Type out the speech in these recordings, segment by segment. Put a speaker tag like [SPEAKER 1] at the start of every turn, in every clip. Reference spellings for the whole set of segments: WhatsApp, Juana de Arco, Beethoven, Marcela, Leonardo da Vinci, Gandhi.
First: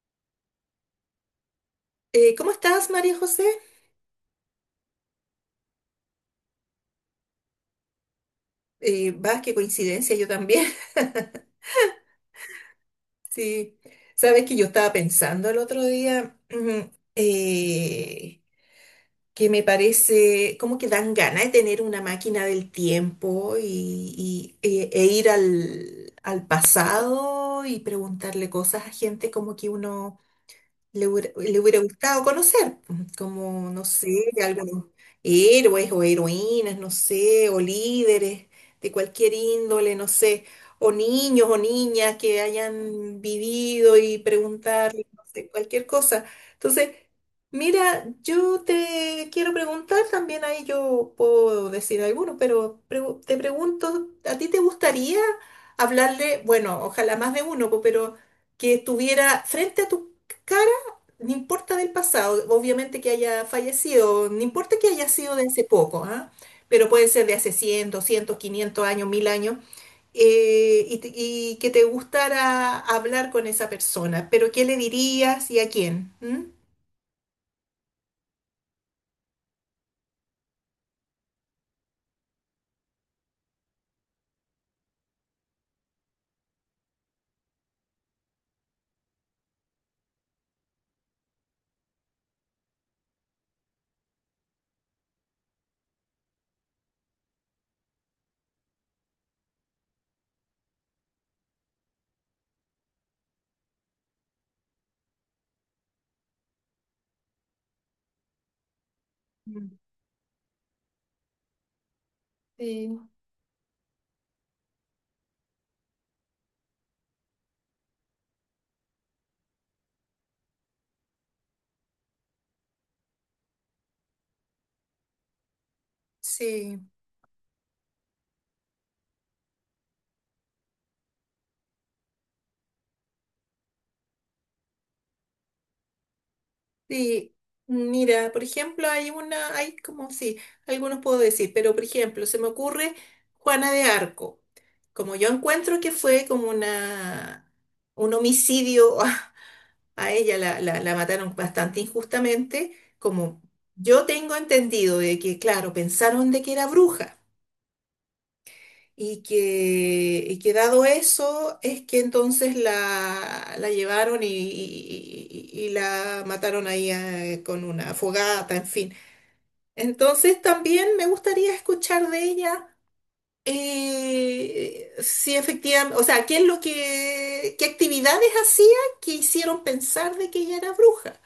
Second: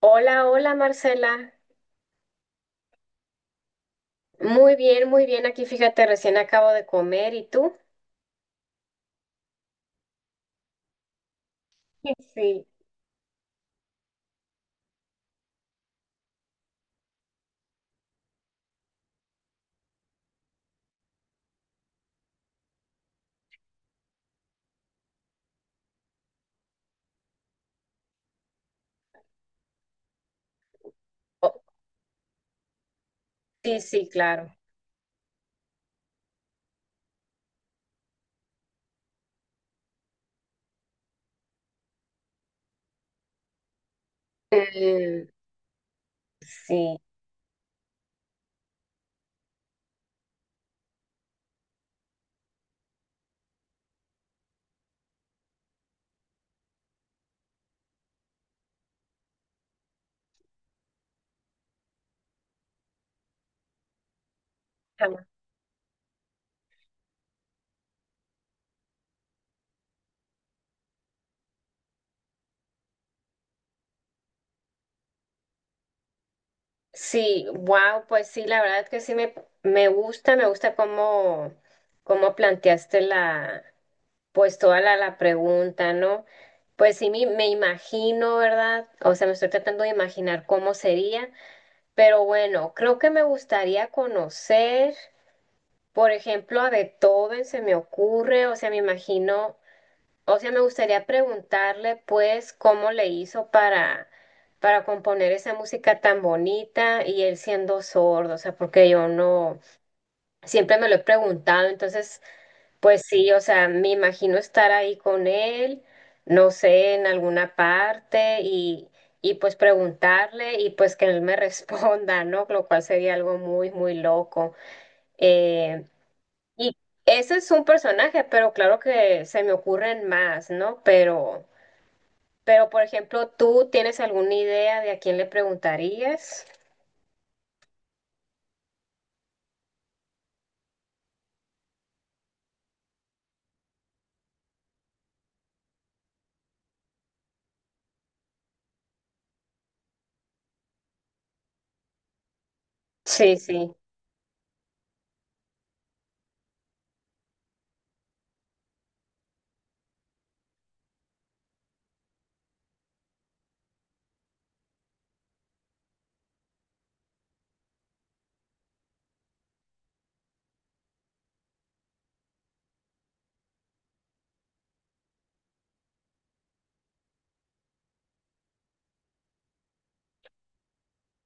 [SPEAKER 1] Hola, hola Marcela.
[SPEAKER 2] ¿Cómo estás, María José?
[SPEAKER 1] Muy bien, muy bien. Aquí fíjate, recién acabo de comer. ¿Y tú?
[SPEAKER 2] Qué coincidencia, yo también.
[SPEAKER 1] Sí.
[SPEAKER 2] Sí, sabes que yo estaba pensando el otro día ujú, que me parece como que dan ganas de tener una máquina del tiempo e ir al pasado y preguntarle cosas a gente como que uno
[SPEAKER 1] Oh,
[SPEAKER 2] le hubiera gustado conocer, pues, como,
[SPEAKER 1] sí,
[SPEAKER 2] no
[SPEAKER 1] sí,
[SPEAKER 2] sé,
[SPEAKER 1] claro.
[SPEAKER 2] algunos héroes o heroínas, no sé, o líderes de cualquier índole, no sé, o niños o niñas que hayan vivido y preguntarle, no
[SPEAKER 1] Mm,
[SPEAKER 2] sé, cualquier cosa. Entonces,
[SPEAKER 1] sí.
[SPEAKER 2] mira, yo te quiero preguntar, también ahí yo puedo decir algunos, pero te pregunto, ¿a ti te gustaría hablarle, bueno, ojalá más de uno, po, pero que estuviera frente a tu cara? No importa del pasado, obviamente que haya fallecido, no importa que haya
[SPEAKER 1] Ajá.
[SPEAKER 2] sido de hace poco, ¿ah? Pero puede ser de hace 100, 200, 500 años, 1000 años, y que te gustara hablar con esa persona. Pero ¿qué le dirías y a quién? ¿Mm?
[SPEAKER 1] Sí, wow, pues sí, la verdad que sí me gusta, me gusta cómo planteaste pues toda la pregunta, ¿no? Pues sí, me imagino, ¿verdad? O sea, me estoy tratando de imaginar cómo sería, pero bueno, creo que me gustaría conocer. Por ejemplo, a Beethoven se me ocurre, o sea, me imagino, o sea, me gustaría preguntarle, pues, cómo le hizo para componer esa música tan bonita y él siendo sordo, o sea, porque yo no,
[SPEAKER 2] Mm.
[SPEAKER 1] siempre me lo he preguntado, entonces,
[SPEAKER 2] Sí.
[SPEAKER 1] pues sí, o sea, me imagino estar ahí con él, no sé, en alguna parte y pues preguntarle y pues que él me responda, ¿no? Lo cual sería algo muy, muy loco. Em, y
[SPEAKER 2] Sí,
[SPEAKER 1] ese es un personaje, pero claro que se me ocurren más, ¿no? Pero por ejemplo, ¿tú tienes alguna idea de a quién le preguntarías?
[SPEAKER 2] sí. Mira, por ejemplo, hay como, sí, algunos puedo decir, pero por ejemplo, se me ocurre Juana de Arco. Como yo encuentro que fue como una, un homicidio. A ella la mataron bastante injustamente,
[SPEAKER 1] Sí,
[SPEAKER 2] como
[SPEAKER 1] sí,
[SPEAKER 2] yo tengo entendido de que, claro, pensaron de que era bruja y que dado eso es que entonces la llevaron y la mataron ahí con una fogata, en fin. Entonces también me gustaría escuchar de ella. Eh, si efectivamente, o sea, ¿qué es lo que, qué actividades hacía que hicieron pensar de que ella era bruja?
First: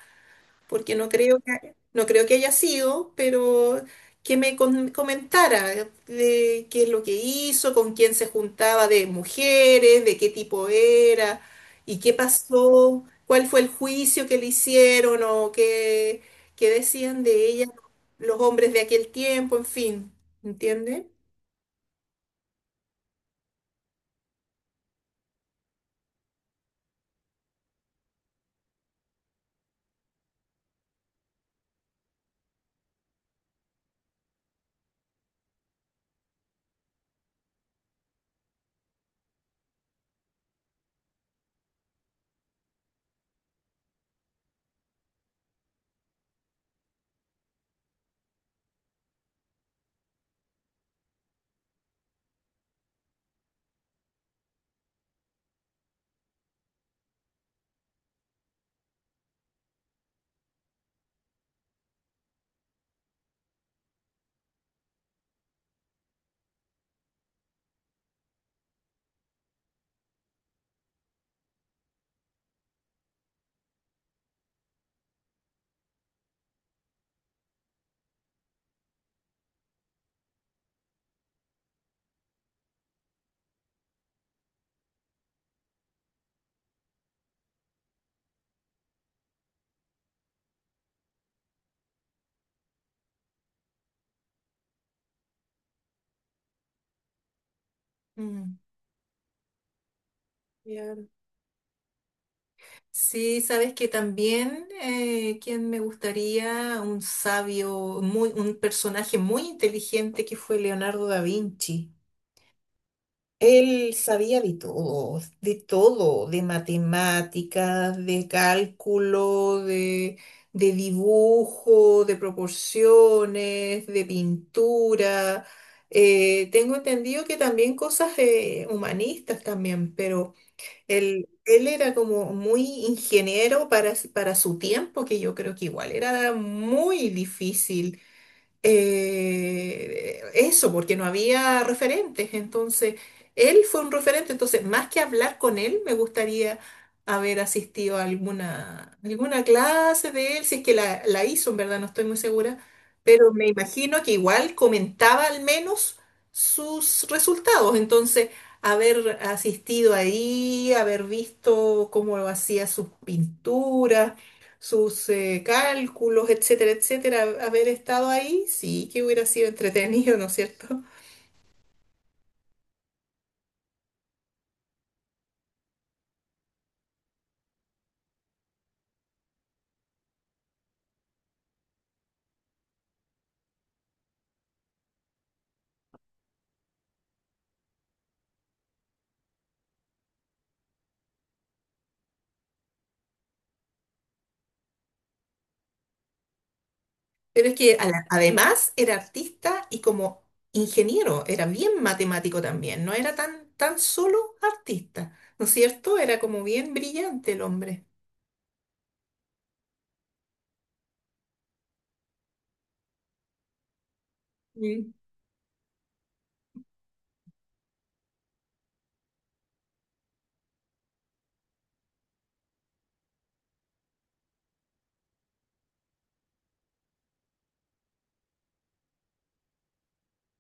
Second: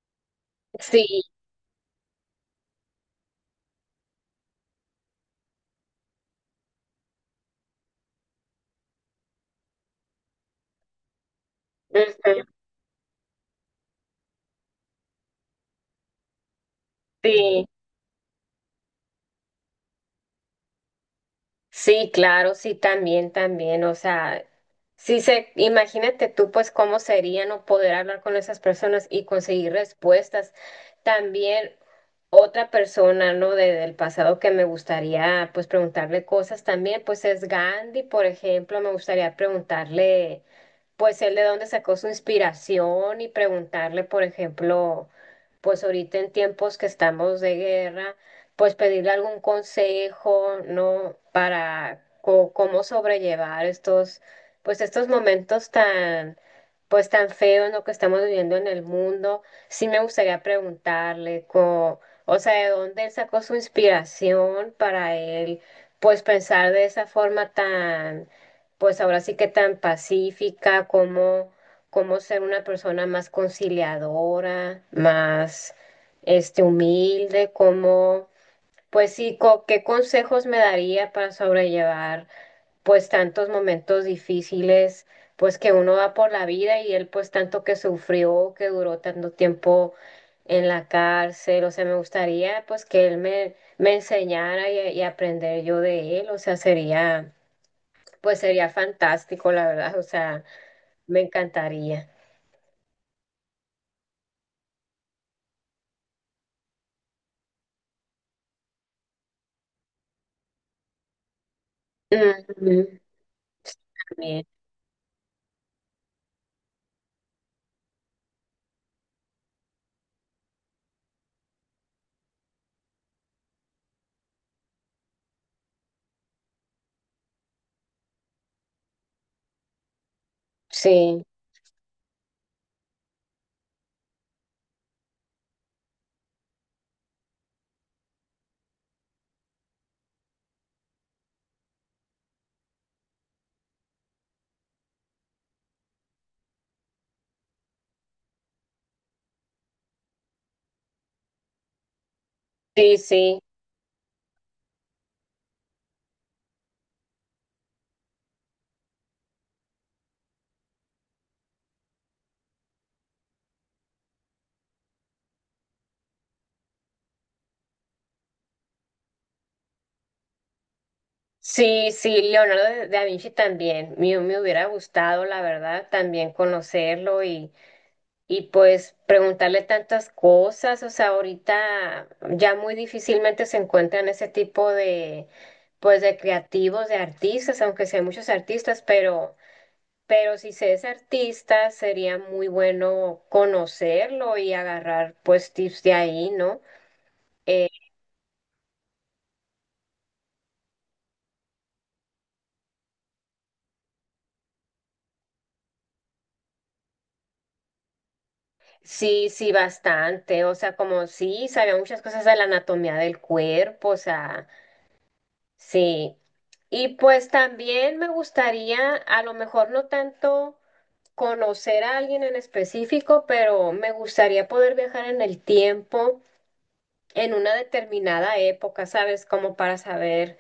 [SPEAKER 2] Porque
[SPEAKER 1] sí,
[SPEAKER 2] no creo que haya sido, pero que me comentara de qué es lo que hizo, con quién se juntaba de mujeres, de qué tipo era y qué
[SPEAKER 1] ujú,
[SPEAKER 2] pasó, cuál fue el juicio que le hicieron o qué, qué decían de
[SPEAKER 1] sí.
[SPEAKER 2] ella los hombres de aquel tiempo, en fin, ¿entiende?
[SPEAKER 1] Sí, claro, sí, también, también, o sea, sí se, imagínate tú pues cómo sería no poder hablar con esas personas y conseguir respuestas. También otra persona, ¿no? De, del pasado que me gustaría pues preguntarle cosas también, pues es Gandhi, por ejemplo, me gustaría preguntarle pues él de dónde sacó su inspiración y preguntarle, por ejemplo, pues ahorita en tiempos que estamos de guerra, pues pedirle algún consejo, ¿no? Para cómo sobrellevar estos, pues estos momentos tan pues tan feo en lo que estamos viviendo en el mundo, sí me gustaría preguntarle, o sea, de dónde él sacó su inspiración para él, pues pensar de esa forma tan, pues ahora sí que tan pacífica, como, como ser una persona más conciliadora, más, humilde, como, pues sí, ¿qué consejos me daría para sobrellevar? Pues tantos momentos difíciles, pues que uno va por la vida y él pues tanto que sufrió, que duró tanto tiempo en la cárcel, o sea, me gustaría pues que él me enseñara y aprender yo de él, o sea, sería, pues
[SPEAKER 2] Mm.
[SPEAKER 1] sería fantástico, la verdad, o sea,
[SPEAKER 2] Ya.
[SPEAKER 1] me encantaría.
[SPEAKER 2] Sí, sabes que también quien me gustaría, un sabio, muy, un personaje muy inteligente que fue Leonardo da Vinci.
[SPEAKER 1] Ujú.
[SPEAKER 2] Él sabía
[SPEAKER 1] Bien.
[SPEAKER 2] de todo, de todo, de matemáticas, de cálculo, de dibujo, de proporciones, de pintura. Tengo entendido que también cosas humanistas también, pero...
[SPEAKER 1] Sí,
[SPEAKER 2] Él era como muy ingeniero para su tiempo, que yo creo que igual era muy difícil eso, porque no había referentes. Entonces, él fue un referente. Entonces, más que hablar con él, me gustaría haber asistido a alguna clase de él, si es que la hizo, en verdad, no estoy muy segura,
[SPEAKER 1] sí,
[SPEAKER 2] pero
[SPEAKER 1] sí.
[SPEAKER 2] me imagino que igual comentaba al menos sus resultados. Entonces, haber asistido ahí, haber visto cómo hacía sus pinturas, sus cálculos, etcétera, etcétera, haber estado ahí, sí que hubiera sido entretenido, ¿no es cierto?
[SPEAKER 1] Sí, sí, Leonardo da Vinci también. Me hubiera gustado, la verdad, también conocerlo y pues preguntarle tantas cosas, o sea, ahorita ya muy difícilmente se encuentran ese tipo de, pues, de creativos, de artistas, aunque sí hay muchos artistas, pero si se es artista, sería muy bueno conocerlo y agarrar, pues, tips de ahí, ¿no?
[SPEAKER 2] Pero es
[SPEAKER 1] Eh,
[SPEAKER 2] que además era artista y como ingeniero, era bien matemático también, no era tan solo artista, ¿no es cierto? Era como bien brillante el hombre.
[SPEAKER 1] sí, sí, bastante, o sea, como sí, sabía muchas cosas de la anatomía del cuerpo, o sea,
[SPEAKER 2] Sí.
[SPEAKER 1] sí. Y pues también me gustaría, a lo mejor no tanto conocer a alguien en específico, pero me gustaría poder viajar en el tiempo, en una determinada época, ¿sabes? Como para saber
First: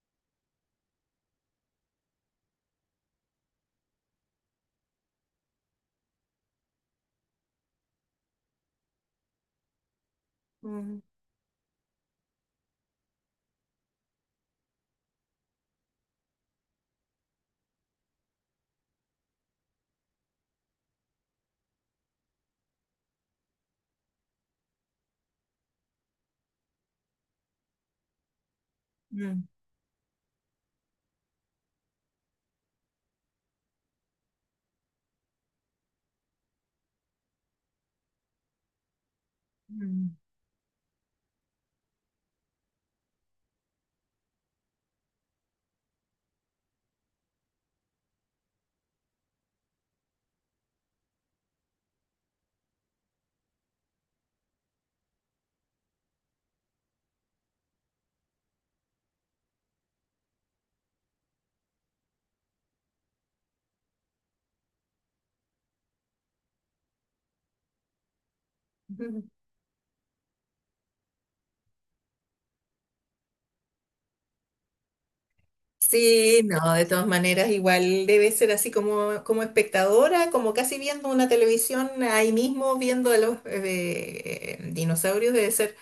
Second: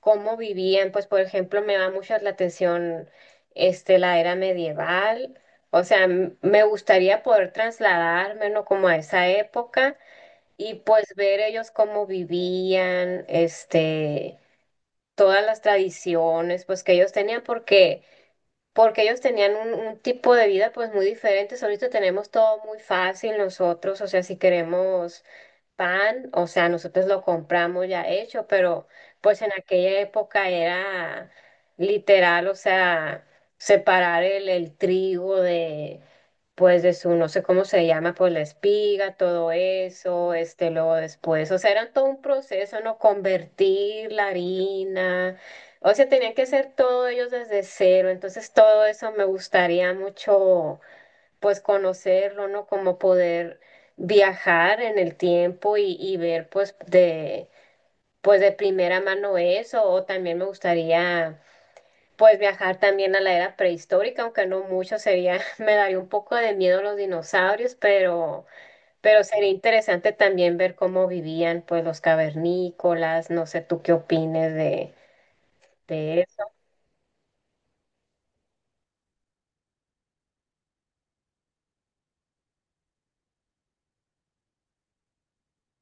[SPEAKER 1] cómo vivían. Pues, por ejemplo, me da mucho la atención la era medieval. O sea, me gustaría poder trasladarme, ¿no? Como a esa época y
[SPEAKER 2] Mm,
[SPEAKER 1] pues ver ellos cómo vivían, este, todas las tradiciones, pues que ellos tenían, porque ellos tenían un tipo de vida pues muy diferente. Ahorita tenemos todo muy fácil nosotros, o sea, si queremos pan, o sea, nosotros lo compramos ya hecho, pero pues
[SPEAKER 2] mm,
[SPEAKER 1] en aquella época era literal, o sea, separar el trigo de, pues de su, no sé cómo se llama, pues la espiga, todo
[SPEAKER 2] mm,
[SPEAKER 1] eso, este, luego después, o sea, era todo un proceso, ¿no? Convertir la harina, o sea, tenían que hacer todo ellos desde cero, entonces todo eso me gustaría mucho pues conocerlo, ¿no? Como poder viajar en el tiempo y ver pues pues de primera mano eso, o también me gustaría pues viajar también a la era prehistórica, aunque no mucho sería, me daría un poco de miedo los dinosaurios,
[SPEAKER 2] mm.
[SPEAKER 1] pero sería interesante también ver cómo vivían pues los cavernícolas, no sé tú qué opines de
[SPEAKER 2] Sí,
[SPEAKER 1] eso.
[SPEAKER 2] no, de todas maneras, igual debe ser así como, como espectadora, como casi viendo una televisión ahí mismo, viendo a los dinosaurios, debe ser,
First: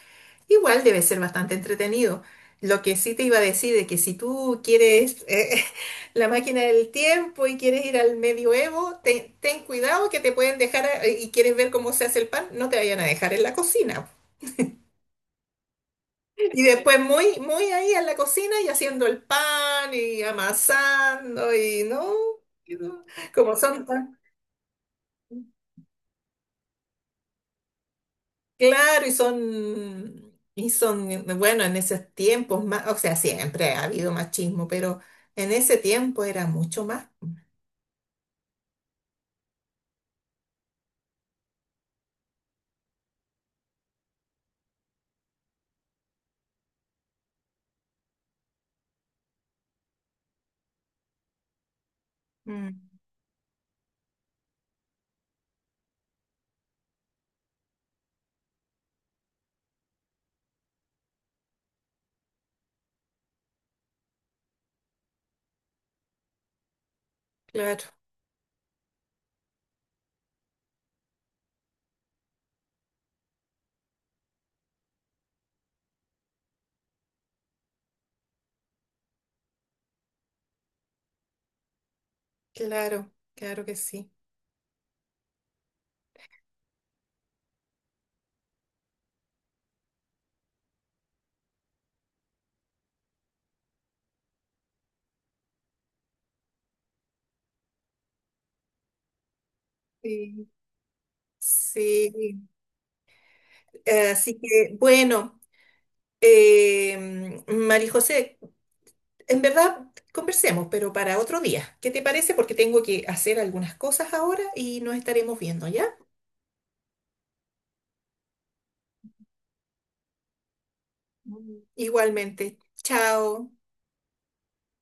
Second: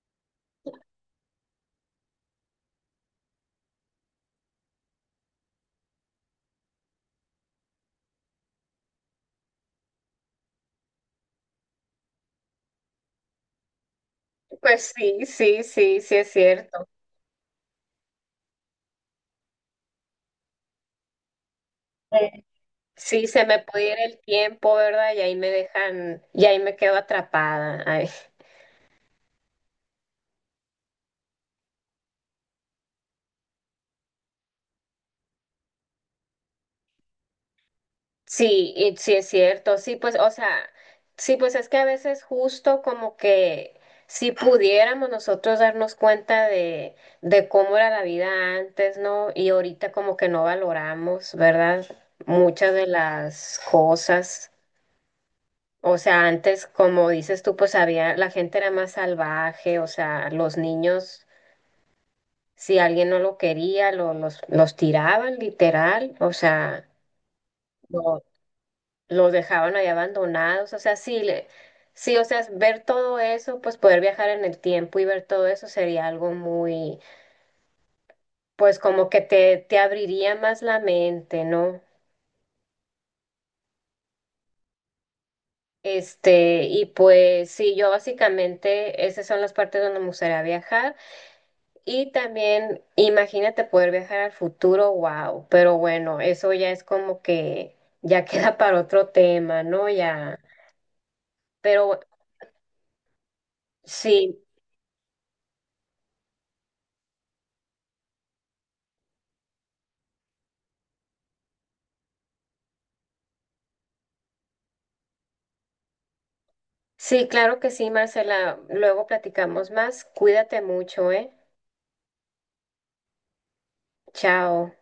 [SPEAKER 2] igual debe ser bastante entretenido. Lo que sí te iba a decir es que si tú quieres la máquina del tiempo y quieres ir al medioevo, ten cuidado que te pueden dejar y quieres ver cómo se hace el pan, no te vayan a dejar en la cocina.
[SPEAKER 1] Pues sí, sí, sí, sí es
[SPEAKER 2] Y
[SPEAKER 1] cierto.
[SPEAKER 2] después muy ahí en la cocina y haciendo el pan y amasando y no, y no,
[SPEAKER 1] Sí, se
[SPEAKER 2] como
[SPEAKER 1] me
[SPEAKER 2] son
[SPEAKER 1] puede ir
[SPEAKER 2] tan
[SPEAKER 1] el tiempo, ¿verdad? Y ahí me dejan, y ahí me quedo atrapada. Ay,
[SPEAKER 2] claro y son, bueno, en esos tiempos más, o sea, siempre ha habido machismo, pero en ese tiempo era mucho más.
[SPEAKER 1] sí, y sí es cierto, sí, pues, o sea, sí, pues es que a veces justo como que si pudiéramos nosotros darnos cuenta de cómo era la vida antes, ¿no? Y ahorita como que no valoramos, ¿verdad? Muchas de
[SPEAKER 2] Mm.
[SPEAKER 1] las cosas. O sea, antes, como dices tú, pues había, la gente era más salvaje, o sea, los niños. Si alguien no lo quería, los tiraban literal, o sea,
[SPEAKER 2] Claro,
[SPEAKER 1] lo- los dejaban ahí abandonados, o sea, sí, le, sí, o sea, ver todo eso, pues poder viajar en el tiempo y ver todo eso sería algo muy, pues como que te abriría más la mente, ¿no?
[SPEAKER 2] claro que sí.
[SPEAKER 1] Este, y pues sí, yo básicamente, esas son las partes donde me gustaría viajar. Y también imagínate poder viajar al futuro, wow, pero bueno, eso ya es como que ya queda para otro tema, ¿no? Ya,
[SPEAKER 2] Sí.
[SPEAKER 1] pero
[SPEAKER 2] Sí, así
[SPEAKER 1] sí,
[SPEAKER 2] que bueno, María José, en verdad, conversemos, pero para otro día. ¿Qué te parece? Porque tengo que hacer algunas cosas ahora y nos estaremos viendo, ¿ya?
[SPEAKER 1] sí, claro que sí, Marcela, luego platicamos más, cuídate mucho, ¿eh?
[SPEAKER 2] Mm. Igualmente. Chao.
[SPEAKER 1] Chao.